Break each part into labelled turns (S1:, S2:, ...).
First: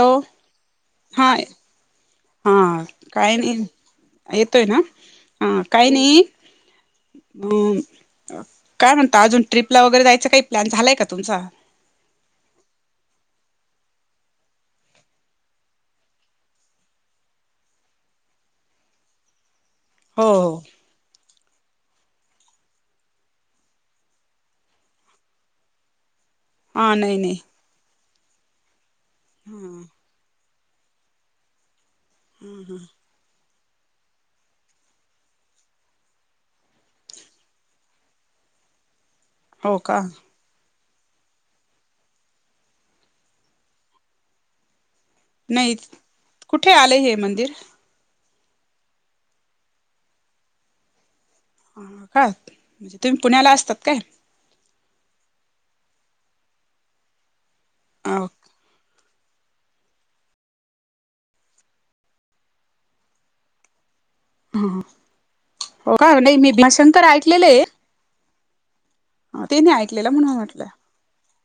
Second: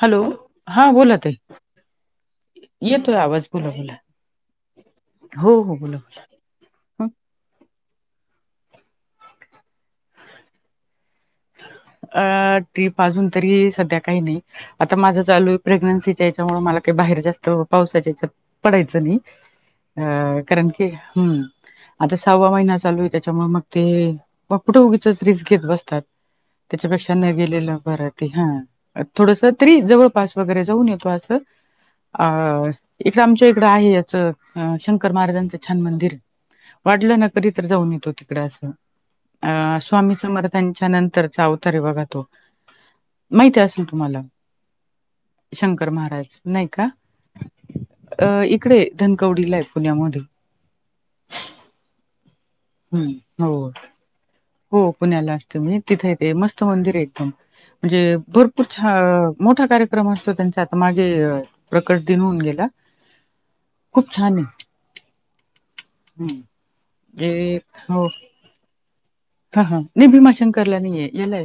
S1: Hello हा बोला ताई.
S2: हा
S1: येतोय
S2: काही
S1: आवाज बोला बोला
S2: नाही येतोय ना. हा
S1: हो हो
S2: काही
S1: बोला
S2: नाही
S1: बोला.
S2: अम काय म्हणता अजून ट्रिपला वगैरे जायचं काही प्लॅन झालाय का तुमचा?
S1: अह ट्रीप अजून तरी सध्या काही नाही. आता माझं चालू आहे प्रेग्न्सीच्या याच्यामुळे मला काही बाहेर जास्त पावसाच्या याच्यात पडायचं नाही
S2: हो
S1: अह
S2: हो
S1: कारण की हम्म आता सहावा महिना चालू आहे त्याच्यामुळे मग ते, मग कुठं उगीचच रिस्क घेत बसतात.
S2: हा
S1: त्याच्यापेक्षा
S2: नाही
S1: न
S2: नाही
S1: गेलेलं बर की हा, थोडस तरी जवळपास वगैरे जाऊन येतो अस अह इकडं आमच्या इकडं आहे याचं अह शंकर महाराजांचं छान मंदिर वाटलं ना तर इतर जाऊन येतो तिकड अस,
S2: हो
S1: अह
S2: का
S1: स्वामी समर्थांच्या नंत चा अवतार आहे बघा तो माहिती असेल तुम्हाला?
S2: नाही
S1: शंकर महाराज. नाही
S2: कुठे
S1: का?
S2: आले हे मंदिर
S1: अह इकडे धनकवडीला आहे पुण्यामध्ये.
S2: हा काय म्हणजे
S1: हं,
S2: तुम्ही पुण्याला
S1: हो.
S2: असतात काय?
S1: हो पुण्याला असते मी. तिथे ते मस्त मंदिर आहे एकदम म्हणजे
S2: हो
S1: भरपूर छा मोठा कार्यक्रम असतो त्यांच्या आता मागे प्रकट दिन होऊन गेला. खूप छान आहे.
S2: हा हा हो का
S1: हं.
S2: नाही मी भीमाशंकर ऐकलेले
S1: म्हणजे
S2: आहे.
S1: हो.
S2: ते
S1: हा हा नाही
S2: ऐकलेलं म्हणून म्हटलं
S1: भीमाशंकर ला नाहीये याला आहे,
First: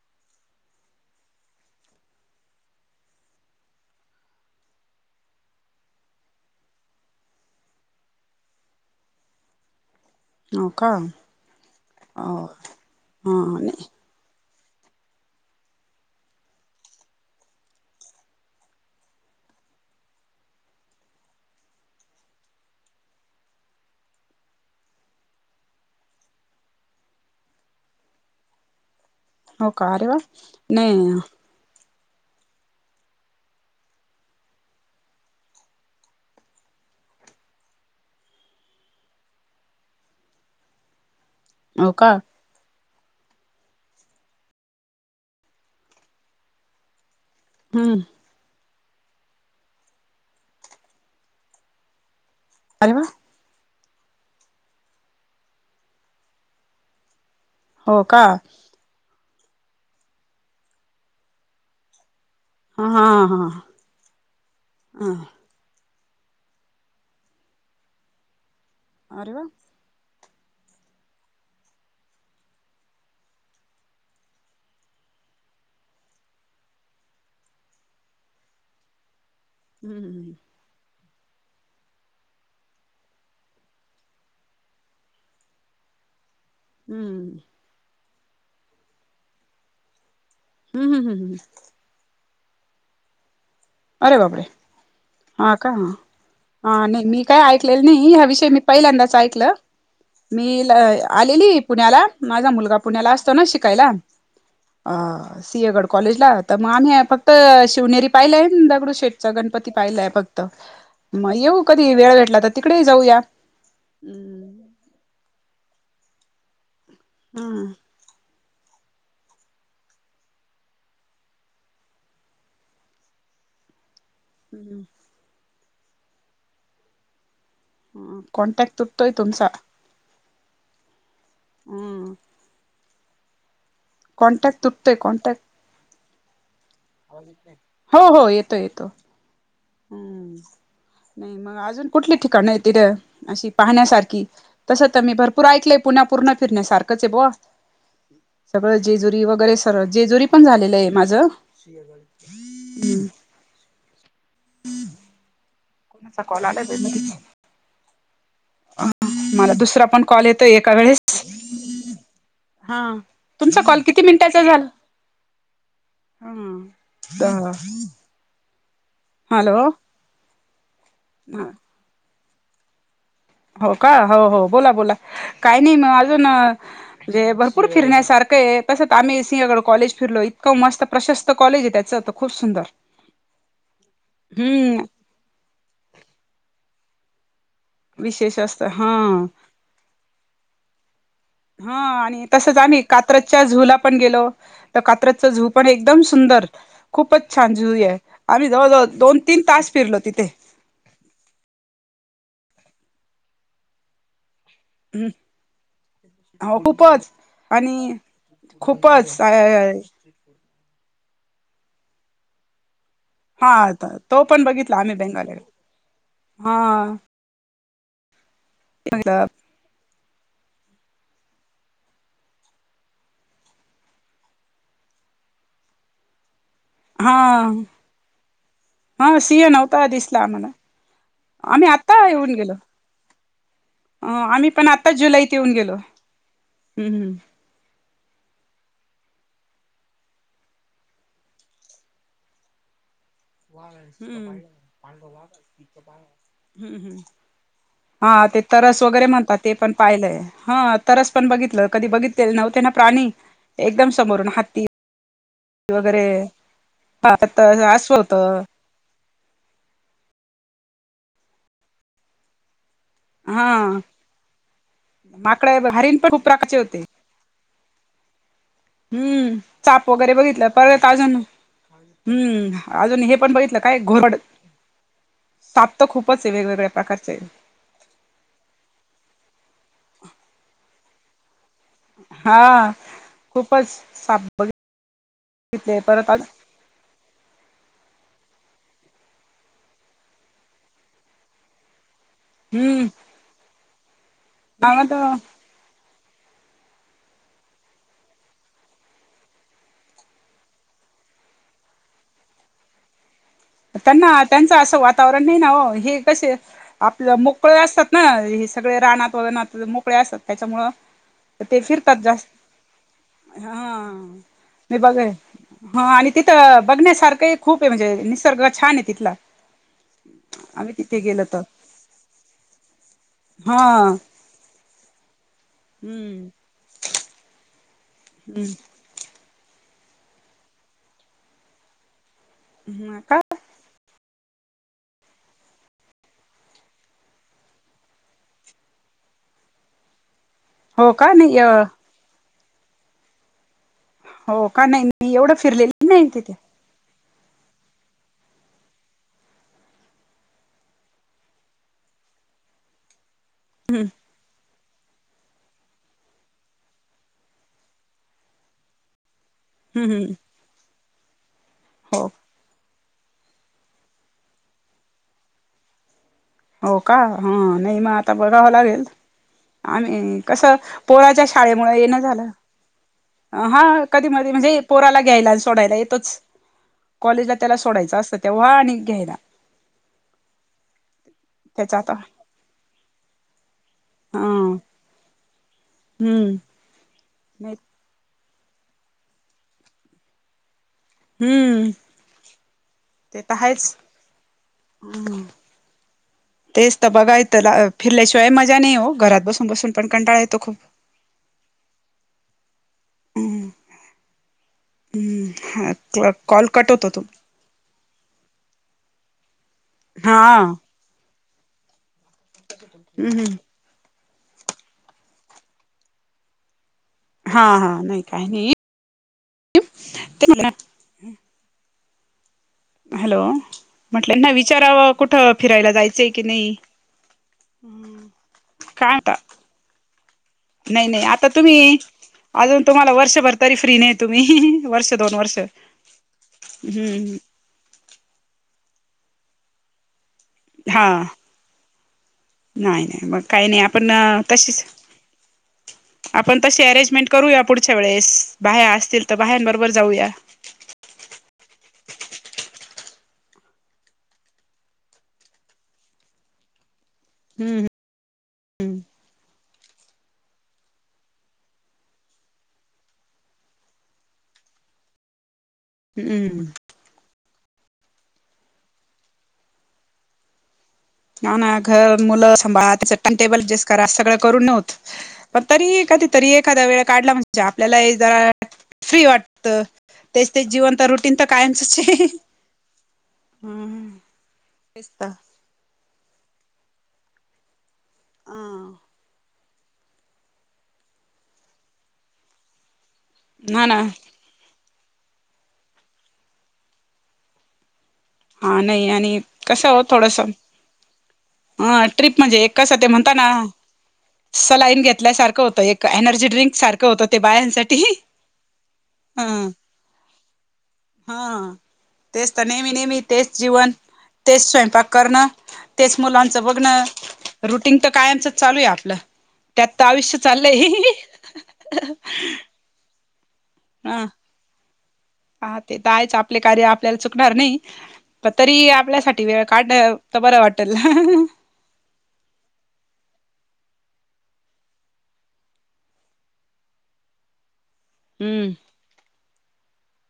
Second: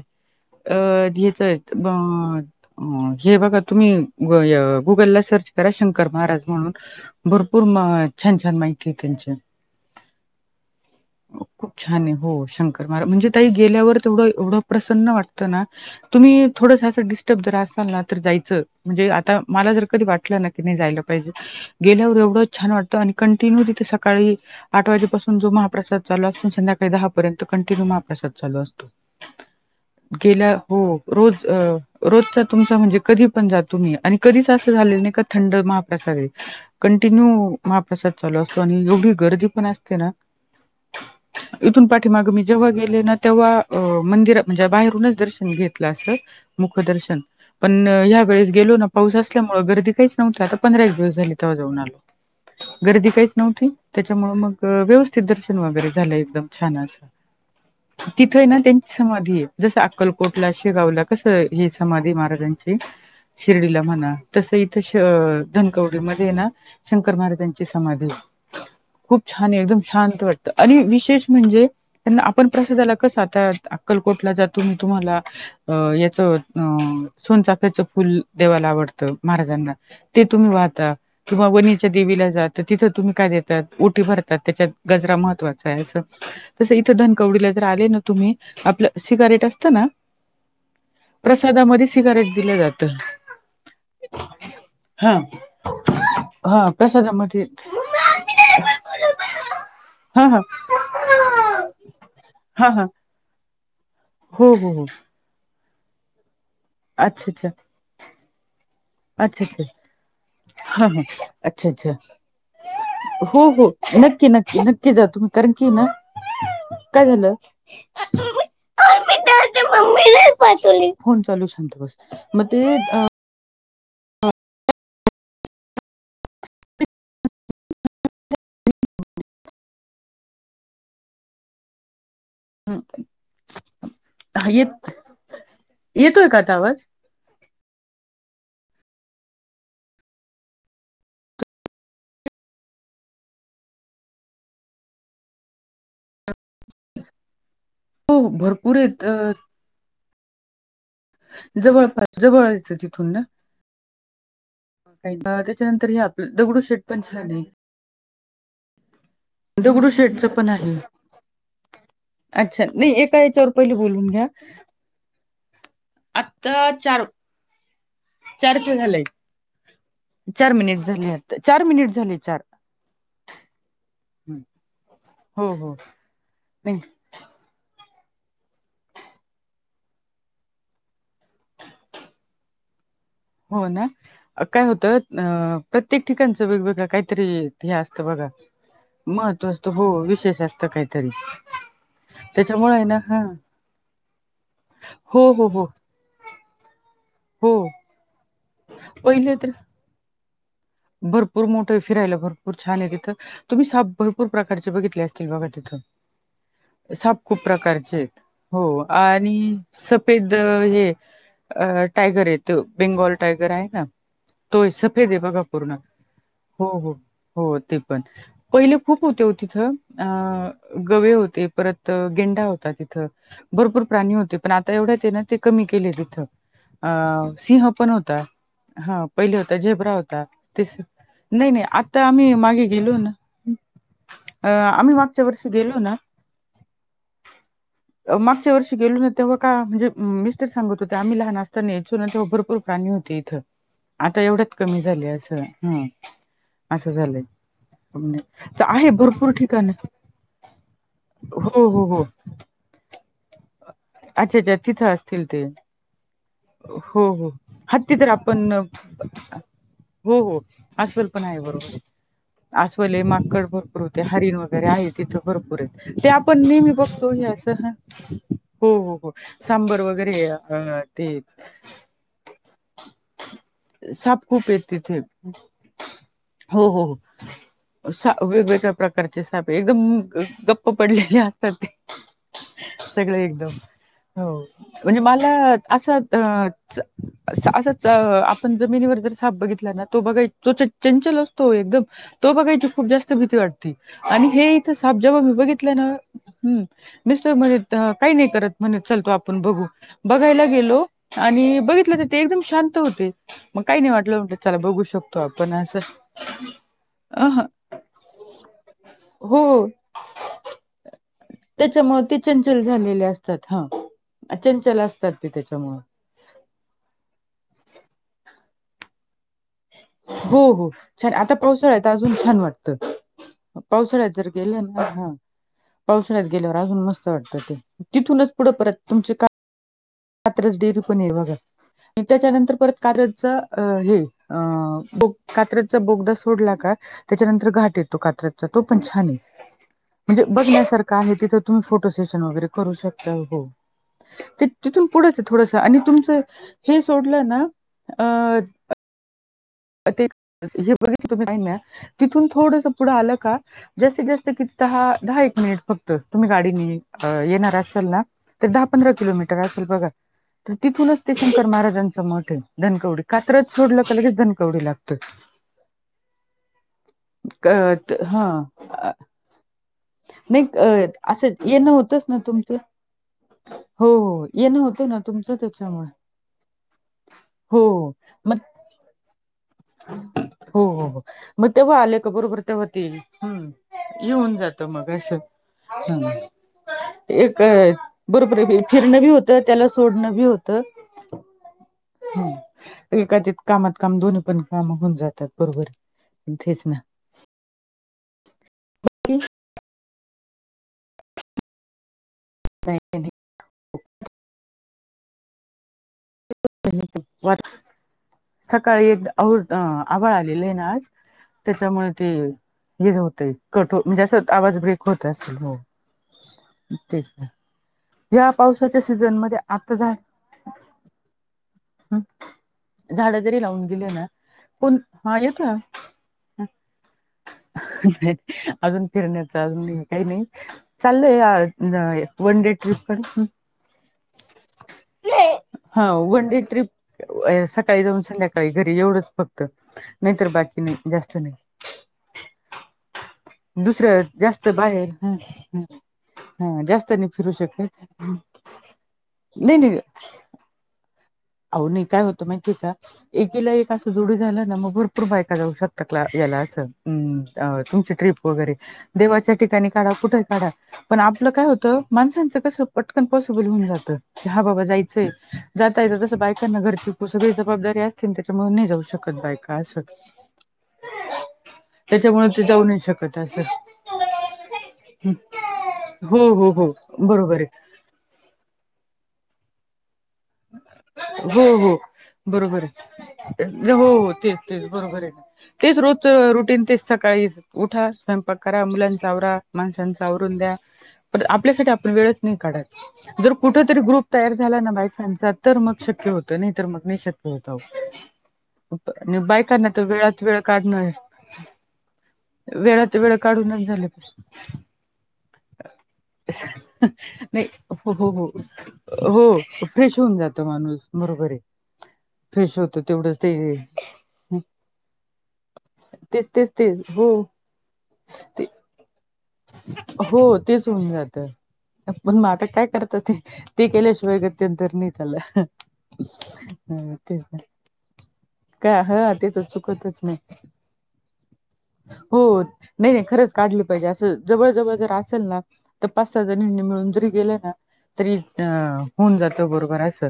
S1: अह ह्याच [unintelligible] अह हे बघा तुम्ही अह गुगलला सर्च करा शंकर महाराज म्हणून भरपूर म छान छान माहिती आहेत त्यांच्या
S2: हो का
S1: खूप छान आहे
S2: अह.
S1: [unintelligible] म्हणजे ताई गेल्यावर तेवढं एवढं प्रसन्न वाटतं ना तुम्ही थोडसं असं डिस्टर्ब जर असाल ना तर जायचं म्हणजे आता मला जर कधी वाटलं ना की नाय जायला पाहिजे. गेल्यावर एवढंच छान वाटतं आणि कंटिन्यू तिथे सकाळी आठ वाजेपासून जो महाप्रसाद चालू असतो आणि संध्याकाळी दहापर्यंत कंटिन्यू महाप्रसाद चालू असतो.
S2: हो का अरे वा
S1: गेल्या, हो
S2: नाही
S1: रोज अह रोजचा तुमचा म्हणजे कधी पण जा तुम्ही आणि कधीच असं झालेलं नाही का थंड महाप्रसाद आहे. कंटिन्यू महाप्रसाद चालू असतो आणि एवढी गर्दी पण असते ना इथून
S2: हो
S1: पा
S2: का
S1: मी जेव्हा गेले ना तेव्हा मंदिरात म्हणजे बाहेरूनच दर्शन घेतलं अस मुखदर्शन पण
S2: हम्म
S1: ह्या वेळेस गेलो ना पाऊस असल्यामुळे गर्दी काहीच नव्हती आता पंधरा एक दिवस झाले तेव्हा जाऊन आलो
S2: अरे वा
S1: गर्दी काहीच नव्हती त्याच्यामुळ मग व्यवस्थित दर्शन वगैरे झालं एकदम छान अस
S2: हो का
S1: तिथं आहे
S2: हा
S1: ना त्यांची समाधी आहे जसं अक्कलकोटला शेगावला कसं हे समाधी महाराजांची
S2: हा हा
S1: शिर्डीला म्हणा तस इथ
S2: हा
S1: धनकवडी मध्ये ना शंकर महाराजांची समाधी खूप
S2: अरे वा
S1: छान आहे एकदम शांत वाटत आणि विशेष म्हणजे आपण प्रसादाला कस आता अक्कलकोटला जातो तुम्हाला अ याचं अ सोनचाफ्याच फुल देवाला आवडतं महाराजांना ते
S2: हम्म
S1: तुम्ही वाहता किंवा वनीच्या देवीला जात तर तिथं तुम्ही काय देतात उटी भरतात त्याच्यात गजरा महत्वाचा आहे असं तस इथं
S2: हम्म
S1: धनकवडीला जर आले ना तुम्ही आपलं सीगारेट असत ना
S2: हम्म हम्म हम्म
S1: प्रसादामध्ये सिगारेट दिलं जातं
S2: अरे बापरे
S1: हा
S2: का हा हा नाही मी काय ऐकलेलं नाही हा विषय मी पहिल्यांदाच ऐकलं
S1: हा हा
S2: मी आलेली पुण्याला माझा
S1: हा
S2: मुलगा
S1: हा
S2: पुण्याला असतो ना शिकायला
S1: हो हो हो
S2: अ सिंहगड कॉलेजला तर मग आम्ही फक्त
S1: अच्छा
S2: शिवनेरी पाहिले आणि दगडूशेठ
S1: अच्छा अच्छा अच्छा
S2: गणपती पाहिलाय फक्त
S1: हा हा
S2: मग येऊ
S1: अच्छा
S2: कधी
S1: अच्छा
S2: वेळ भेटला तर तिकडेही जाऊया
S1: हो हो नक्की नक्की नक्की जा तुम्ही कारण की आहे ना काय झालं
S2: हा
S1: फोन चालू आहे शांत बस म ते
S2: हम्म हू कॉंटॅक्ट तूटतोय तुमचा हू
S1: हू
S2: कॉन्टॅक्ट तुटतोय कॉन्टॅक्ट
S1: येतोय का आता आवाज
S2: हो हो येतो येतो हू नाही मग अजून कुठली ठिकाणं हायत तिथ अशी पाहण्यासारखी तसं तर मी भर पुर ऐकलंय पूणा पूर्ण फिरण्या सारखंच आहे बुवा
S1: हो
S2: सगळं
S1: भरपूर येत अ,
S2: जेजुरी वगैरे तर जेजुरी पण झालेलं आहे माझं
S1: जवळपास जवळचं आहे
S2: हम्म
S1: तिथून ना का त्याच्यानंतर हे
S2: कोणाचा
S1: आपलं दगडूशेट पण छान आहे
S2: अ मला दुसरा पण कॉल
S1: दगडूशेठचं
S2: येतोय एका
S1: आहे.
S2: वेळेस
S1: अच्छा
S2: हा
S1: नाही एका याच्यावर
S2: तुमचा
S1: पहिले
S2: कॉल किती
S1: बोलून घ्या
S2: मिनिटाचा झाला
S1: आता चार
S2: हा
S1: चारचे झालंय
S2: हॅलो
S1: चार मिनिट झाले आता चार मिनिट झाले चार
S2: हो का हो हो बोला बोला काही नाही म अजून
S1: थँक्यू
S2: म्हणे भरपूर फिरण्यासारखं आहे तसंच आम्ही सिंहगड कॉलेज फिरलो इतकं मस्त प्रशस्त कॉलेज आहे त्याच. खूप सुंदर.
S1: हो ना काय
S2: हम्म
S1: होतं अ प्रत्येक ठिकाणचं वेगवेगळं काहीतरी. हे असत बघा
S2: विशेष असतं हा
S1: महत्व असतं हो विशेष असत काहीतरी
S2: हा आणि तसच
S1: त्याच्यामुळे
S2: आ्ही
S1: आहे ना हा
S2: कात्रच्या झूला पण गेलो तर कात्रचा
S1: हो हो
S2: झू
S1: हो
S2: पण एकदम सुंदर खूपच छान
S1: हो
S2: जु आहे आम्ही जवळजवळ दोन
S1: पहिले
S2: तीन
S1: तर
S2: तास फिरलो तिथे.
S1: भरपूर मोठं फिरायला भरपूर छान आहे तिथं तुम्ही सा भरपूर प्रकारचे बघितले असतील बघा तिथ.
S2: हो खूपच
S1: साप खूप
S2: आणि
S1: प्रकारचे हो
S2: खूपच
S1: आणि े हे टायगर आहेत बेंगाल टायगर आहेय
S2: हा
S1: ना
S2: तो पण
S1: त
S2: बघितला आम्ही
S1: सफेदे
S2: बेंगाली
S1: बघा
S2: हा
S1: हो ते पण पहिले खूप होते तिथं अ गवे होते परत गेंडा होता तिथं भरपूर प्राणी होते पण आता एवढ्या ते ना ते कमी केले तिथं अ
S2: हा
S1: सिंह पण होता हा पहिले
S2: सिंह
S1: होता
S2: नव्हता
S1: झेबराा
S2: दिसला
S1: होता
S2: आम्हाला
S1: ते नाही नाही आता आम्ही मागे गेलो ना
S2: पण
S1: अं
S2: आता
S1: आम्ही मागच्या
S2: जुलैत
S1: वर्षी
S2: येऊन
S1: गेलो ना.
S2: हम्म
S1: मागच्या वर्षी गेलो ना तेव्हा का म्हणजे मिस्टर सांगत होते आम्ही लहान असताना यायचल ना तेव्हा भरपूर प्राणी होते. आता
S2: हम्म
S1: एवढ्यात कमी झाले असं ह
S2: हम्म
S1: असं
S2: हम्म
S1: झालंय.
S2: हा
S1: हं.
S2: ते
S1: च-
S2: तरस
S1: आहे
S2: वगैरे
S1: भरपूर
S2: म्हणतात ते पण
S1: ठिकाणं
S2: पाहिलंय हा तरस पण
S1: हो,
S2: बघितलं
S1: हो,
S2: कधी
S1: हो.
S2: बघित नव त्यांना प्राणी एकदम समोरून
S1: अच्छा, अच्छा
S2: हातती
S1: [unintelligible]
S2: वगैरे
S1: हो,
S2: हा
S1: हो. हत्ती
S2: असवं
S1: तर
S2: होत
S1: [unintelligible] हो हो अस्वल पण आहे बरोबर अस्वल आहे माकड
S2: हा
S1: भरपूर होते हरीण वगैरे आहे तिथं भरपूर
S2: माकड हरीण
S1: आहेत ते
S2: पण खूप
S1: आपण
S2: प्रकारचे
S1: नेहमी
S2: होते
S1: बघतो तो अस ह हो हो हो
S2: हम्म
S1: सांबर
S2: चाप
S1: वगैरे
S2: बघितलं परत
S1: ते
S2: अजून हम्म अजून हे पण बघितलं काय घोरडत
S1: साप खूप आहेत तिथं
S2: साप तर खूपच आहे वेगवेगळ्या
S1: हो.
S2: प्रकारचे आहे
S1: सा वेगवेगळ्या प्रकारचे सापे एकदम गप्प पडलेले असतात ते
S2: हा
S1: सगळं एकदम
S2: खूपच
S1: हो
S2: साप
S1: म्हणजे मला
S2: बघितले
S1: असं
S2: परत
S1: अ असंच आपण जमिनीवर जर साप बघित तो बघा तो चंल असतो एकदम तो बघायची खूप
S2: हम्म
S1: जास्त भीती वाटते आणि हे इथं साप जब मी बघितलं ना हम् मिस्टर म्हण काही नाही करत म्हणत चालतो आपण बघू बघायला गेलो आणि बघितलं तर ते एकदम शांत होते मग काही नाही वाटलं म्हणत
S2: अस वातावरण नाही ना क आप
S1: अ
S2: मोकळे असतात ना सगळे रान
S1: हो
S2: क असत त्याच्यामुळं ते फिरतात
S1: त्याच्यामुळे ते
S2: जास्त,
S1: चंचल झालेले असतात
S2: हा मी
S1: चंचल
S2: बघेल
S1: असतात ते
S2: हा
S1: त्याच्यामुळे
S2: आणि तिथं बघण्यासारखं खूप आहे म्हणजे निसर्ग छान आहे तिथला.
S1: हो हो
S2: आम्ही तिथे
S1: छान
S2: गेलो
S1: आता
S2: तर
S1: पावसाळ्यात अजून छान
S2: हा
S1: वाटतं पावसाळ्यात जर गेलं ना हा पावसाळ्यात
S2: हम्म
S1: गेल्यावर अजून मस्त वाटत ते तिथूनच पुढे परत तुमचे का कात्रज डेरी पण आहे बघा आणि त्याच्यानंतर परत
S2: हम्म का
S1: कात्रजचा हे कात्रचा बोगदा सोडला का त्याच्यानंतर घाट येतो कात्रजचा तो पण छान आहे
S2: [unintelligible]
S1: म्हणजे
S2: हो
S1: बघण्यासारखं
S2: का
S1: आहे
S2: नाही
S1: तिथं तुम्ही फोटो सेशन वगैरे करू शकता हो.
S2: हो
S1: ते
S2: का नाही
S1: तिथून
S2: मी
S1: पुढंच आहे
S2: एवढं
S1: थोडस आणि
S2: फिरलेली नाहीय
S1: तुमचं
S2: तिथे
S1: हे सोडलं ना अ ते हे बघ तुम्ही तिथून थोडस पुढं आलं का जास्तीत जास्त किती दहा दहा एक मिनिट फक्त तुम्ही गाडीनी येणार असाल न त दहा पंधरा किलोमीटर असेल बघा
S2: हम्म हम्म
S1: तिथूनच ते शंकर महाराजांचा
S2: हो
S1: मठ आहे धनकवडी कात्रज सोडलं का लगेच धनकवडी लागत.
S2: हो का
S1: का
S2: हा नाही मग
S1: त
S2: आता
S1: हा
S2: बघावं लागेल आम्ही कसं
S1: नाही
S2: पोराच्या
S1: असंच येणं
S2: शाळेमुळे
S1: होतच न
S2: झालं
S1: तुमचं?
S2: हा
S1: हो
S2: कधी
S1: हो
S2: मधी
S1: येणं
S2: म्हणजे
S1: होतं ना
S2: पोराला घ्यायला
S1: तुमचं
S2: अन सोडायला
S1: त्याच्यामुळे
S2: येतोच. कॉलेजला त्याला
S1: हो हो.
S2: सोडायच असतं
S1: मग
S2: तेव्हा आणि घ्यायला.
S1: हो हो हो मग
S2: त्याचा
S1: तेव्हा
S2: आता
S1: आले क
S2: हा
S1: बरोबर ते येऊन जातं मग असं हम्म एक
S2: नाही
S1: बरोबर फिरणं बी होतं त्याला सोडणं बी होत होत
S2: हम्म
S1: हम्म
S2: ते
S1: एकात
S2: तर
S1: एक कामात
S2: आहेच.
S1: काम दोन्ही पण काम होऊन जातात बरोबर तेच न.
S2: बघितला फिरल्याशिवाय मजा नाही हो घरात बसून बसून पण कंटाळा यतो खूप.
S1: नाही
S2: हम्म हम्म कॉल कट होतो तो
S1: सकाळी एक आव आभाळ
S2: हा
S1: आलेलं आहे न आज. त्याच्यामुळे ते हेच
S2: हम्म
S1: होतंय.
S2: हम्म.
S1: कट हो म्हणजे अस आवाज ब्रेक होत असेल हो तेच न
S2: हा हा नाही काही
S1: या
S2: नाही
S1: पावसाच्या सीझनमध्ये आता जाय झाड
S2: हॅलो.
S1: जरी लावून दिले न
S2: म्हटलं ना
S1: कोण
S2: विचारावं
S1: हा
S2: कुठं
S1: येतोय
S2: फिरायला जायचंय की नाही
S1: न अजून
S2: काय आता
S1: फिरण्याचा अजून काही नाही.
S2: नाही नाही आता तुम्ही
S1: चाललंय वन डे
S2: अजून तुम्हाला
S1: ट्रिप कडे
S2: वर्षभर तरी फ्री नाही तुम्ही वर्ष दोन वर्ष हम्म हम्म
S1: का सकाळी जाऊन संध्याकाळी घरी एवढच फक्त नाहीर बाकी
S2: हा
S1: नाही जास्त नाही
S2: नाही नाही मग काही नाही
S1: दुसऱ्या
S2: आपण
S1: वेळेस जास्त
S2: तशीच
S1: बाहेर
S2: आपण
S1: हा
S2: तशी
S1: जास्त नाही
S2: अरेंजमेंट
S1: फिरू
S2: करूया पुढच्या
S1: शकत
S2: वेळेस बाह्या असतील तर
S1: नाही
S2: बाह्यांबरोबर
S1: नाही
S2: जाऊया
S1: अहो नाही काय होतं माहिती का? एकीला एक असं जोडी झालं ना मग भरपूर बायका जाऊ शकतात क याला असं. हम्म तुमची ट्रीप वगैरे देवाच्या ठिकाणी काढा कुठे काढा पण आपलं काय होतं माणसांचं कसं पटकन पॉसिबल होऊन जातं. की हा बाबा जायचंय जाता येतं
S2: हम्म
S1: बायकांना घरची सगळी जबाबदारी असतील त्याच्यामुळे नाही जाऊ शकत बायका अस
S2: हा ना घर मुलं
S1: ते जाऊ
S2: संभाळा
S1: नाही
S2: त्याच टाइम
S1: शकत
S2: टेबल
S1: असं
S2: अड्जस्ट करा सगळं करून नाही होते.
S1: हं.
S2: पण तरी कधी
S1: हो
S2: तरी
S1: हो
S2: एखाद्या
S1: हो
S2: वेळ काढला
S1: बरोबर
S2: म्हणजे
S1: आहे
S2: आपल्याला जरा फ्री वाटत तर तेच ते जीवन तर रुटीन तर
S1: हो हो
S2: कायमचच आहे.
S1: बरोबर आहे. हो हो, तेच तेच बरोबर आहे. तेच, रोजच रुटीन तेच सकाळी उठा, स्वयंपाक
S2: हा
S1: करा, मुलांचा आवरा माणसांचा आवरून द्या, पण आपल्यासाठी आपण वेळच नाही काढत, जर कुठ
S2: ना
S1: तरी
S2: ना
S1: ग्रुप तयार झाला न बायकांचा, तर मग शक्य होत, नाही तर मंग नाही शक्य
S2: हा नाही
S1: होत आणि बायकांना तर वेळात वेळ काढण
S2: अं ट्रीप म्हणजे एक कसं ते म्हणता ना,
S1: काढूनच झालं
S2: सलाईन घेतल्यासारखं होतं एक. एनर्जी ड्रिंक सारखं होतं ते
S1: नाही,
S2: बायांसाठी
S1: हो हो हो
S2: ह
S1: हो. फ्रेश होऊन जात माणूस, बरोबर आहे.
S2: हा तेच तर
S1: फ्रेश
S2: नेहमी
S1: होत
S2: नेहमी
S1: तेवढ
S2: तेच जीवन, तेच स्वयंपाक करणं, तेच मुलांचं
S1: तेच तेच
S2: बघणं
S1: हो
S2: रुटीन तर कायमचं
S1: ते
S2: चालू आहे आपलं. त्यात तर आयुष्य
S1: हो तेच
S2: चाललंय
S1: होऊन जात पण मग, आता काय करतात ते, ते
S2: ह
S1: केल्याशिवाय [unintelligible]
S2: हा, ते तर आहेच. आपले कार्य आपल्याला
S1: ह तेच
S2: चुकणार नाही, पण तरी
S1: काय ह
S2: आपल्यासाठी
S1: तेच
S2: वेळ काढ
S1: चुकतच
S2: त
S1: नाही
S2: बरं वाटेल.
S1: हो, नाही नाही, खरंच. काढलं पाहिजे असं जवळ जवळ जर असल ना, त पाच, सहा जणींनी मिळून जरी गेला ना, तरी अ होऊन जातो बरोबर असं.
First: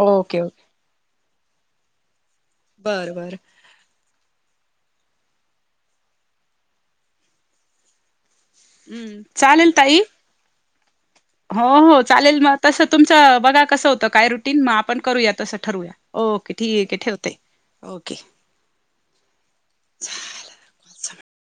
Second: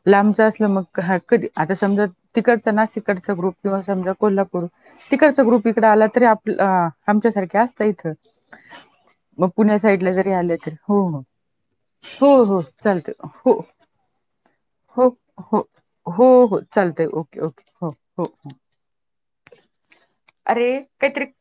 S2: ओके
S1: लांबचं
S2: ओके
S1: असलं मग ह कधी, आता समजा तिकडचं ना, नाशिक
S2: बरं बरं
S1: कडचा ग्रुप किंवा समजा कोल्हापूर तिकडचा ग्रुप इकडे आला, तरी आप आमच्या सारखे असता इथं.
S2: हम्म
S1: मग
S2: चालेल
S1: पुण्या
S2: ताई
S1: साईडला जरी आले तरी
S2: हो हो, चालेल मग.
S1: हो
S2: तसं
S1: चालत
S2: तुमचं
S1: हो
S2: बघा कसं होतं काय रुटीन? मग आपण
S1: हो
S2: करूया, तसं
S1: हो
S2: ठरूया
S1: हो
S2: ओके,
S1: हो
S2: ठीक आहे.
S1: चालतंय
S2: ठेवते,
S1: ओके ओके हो
S2: ओके.
S1: हो हो. अरे, काय तरी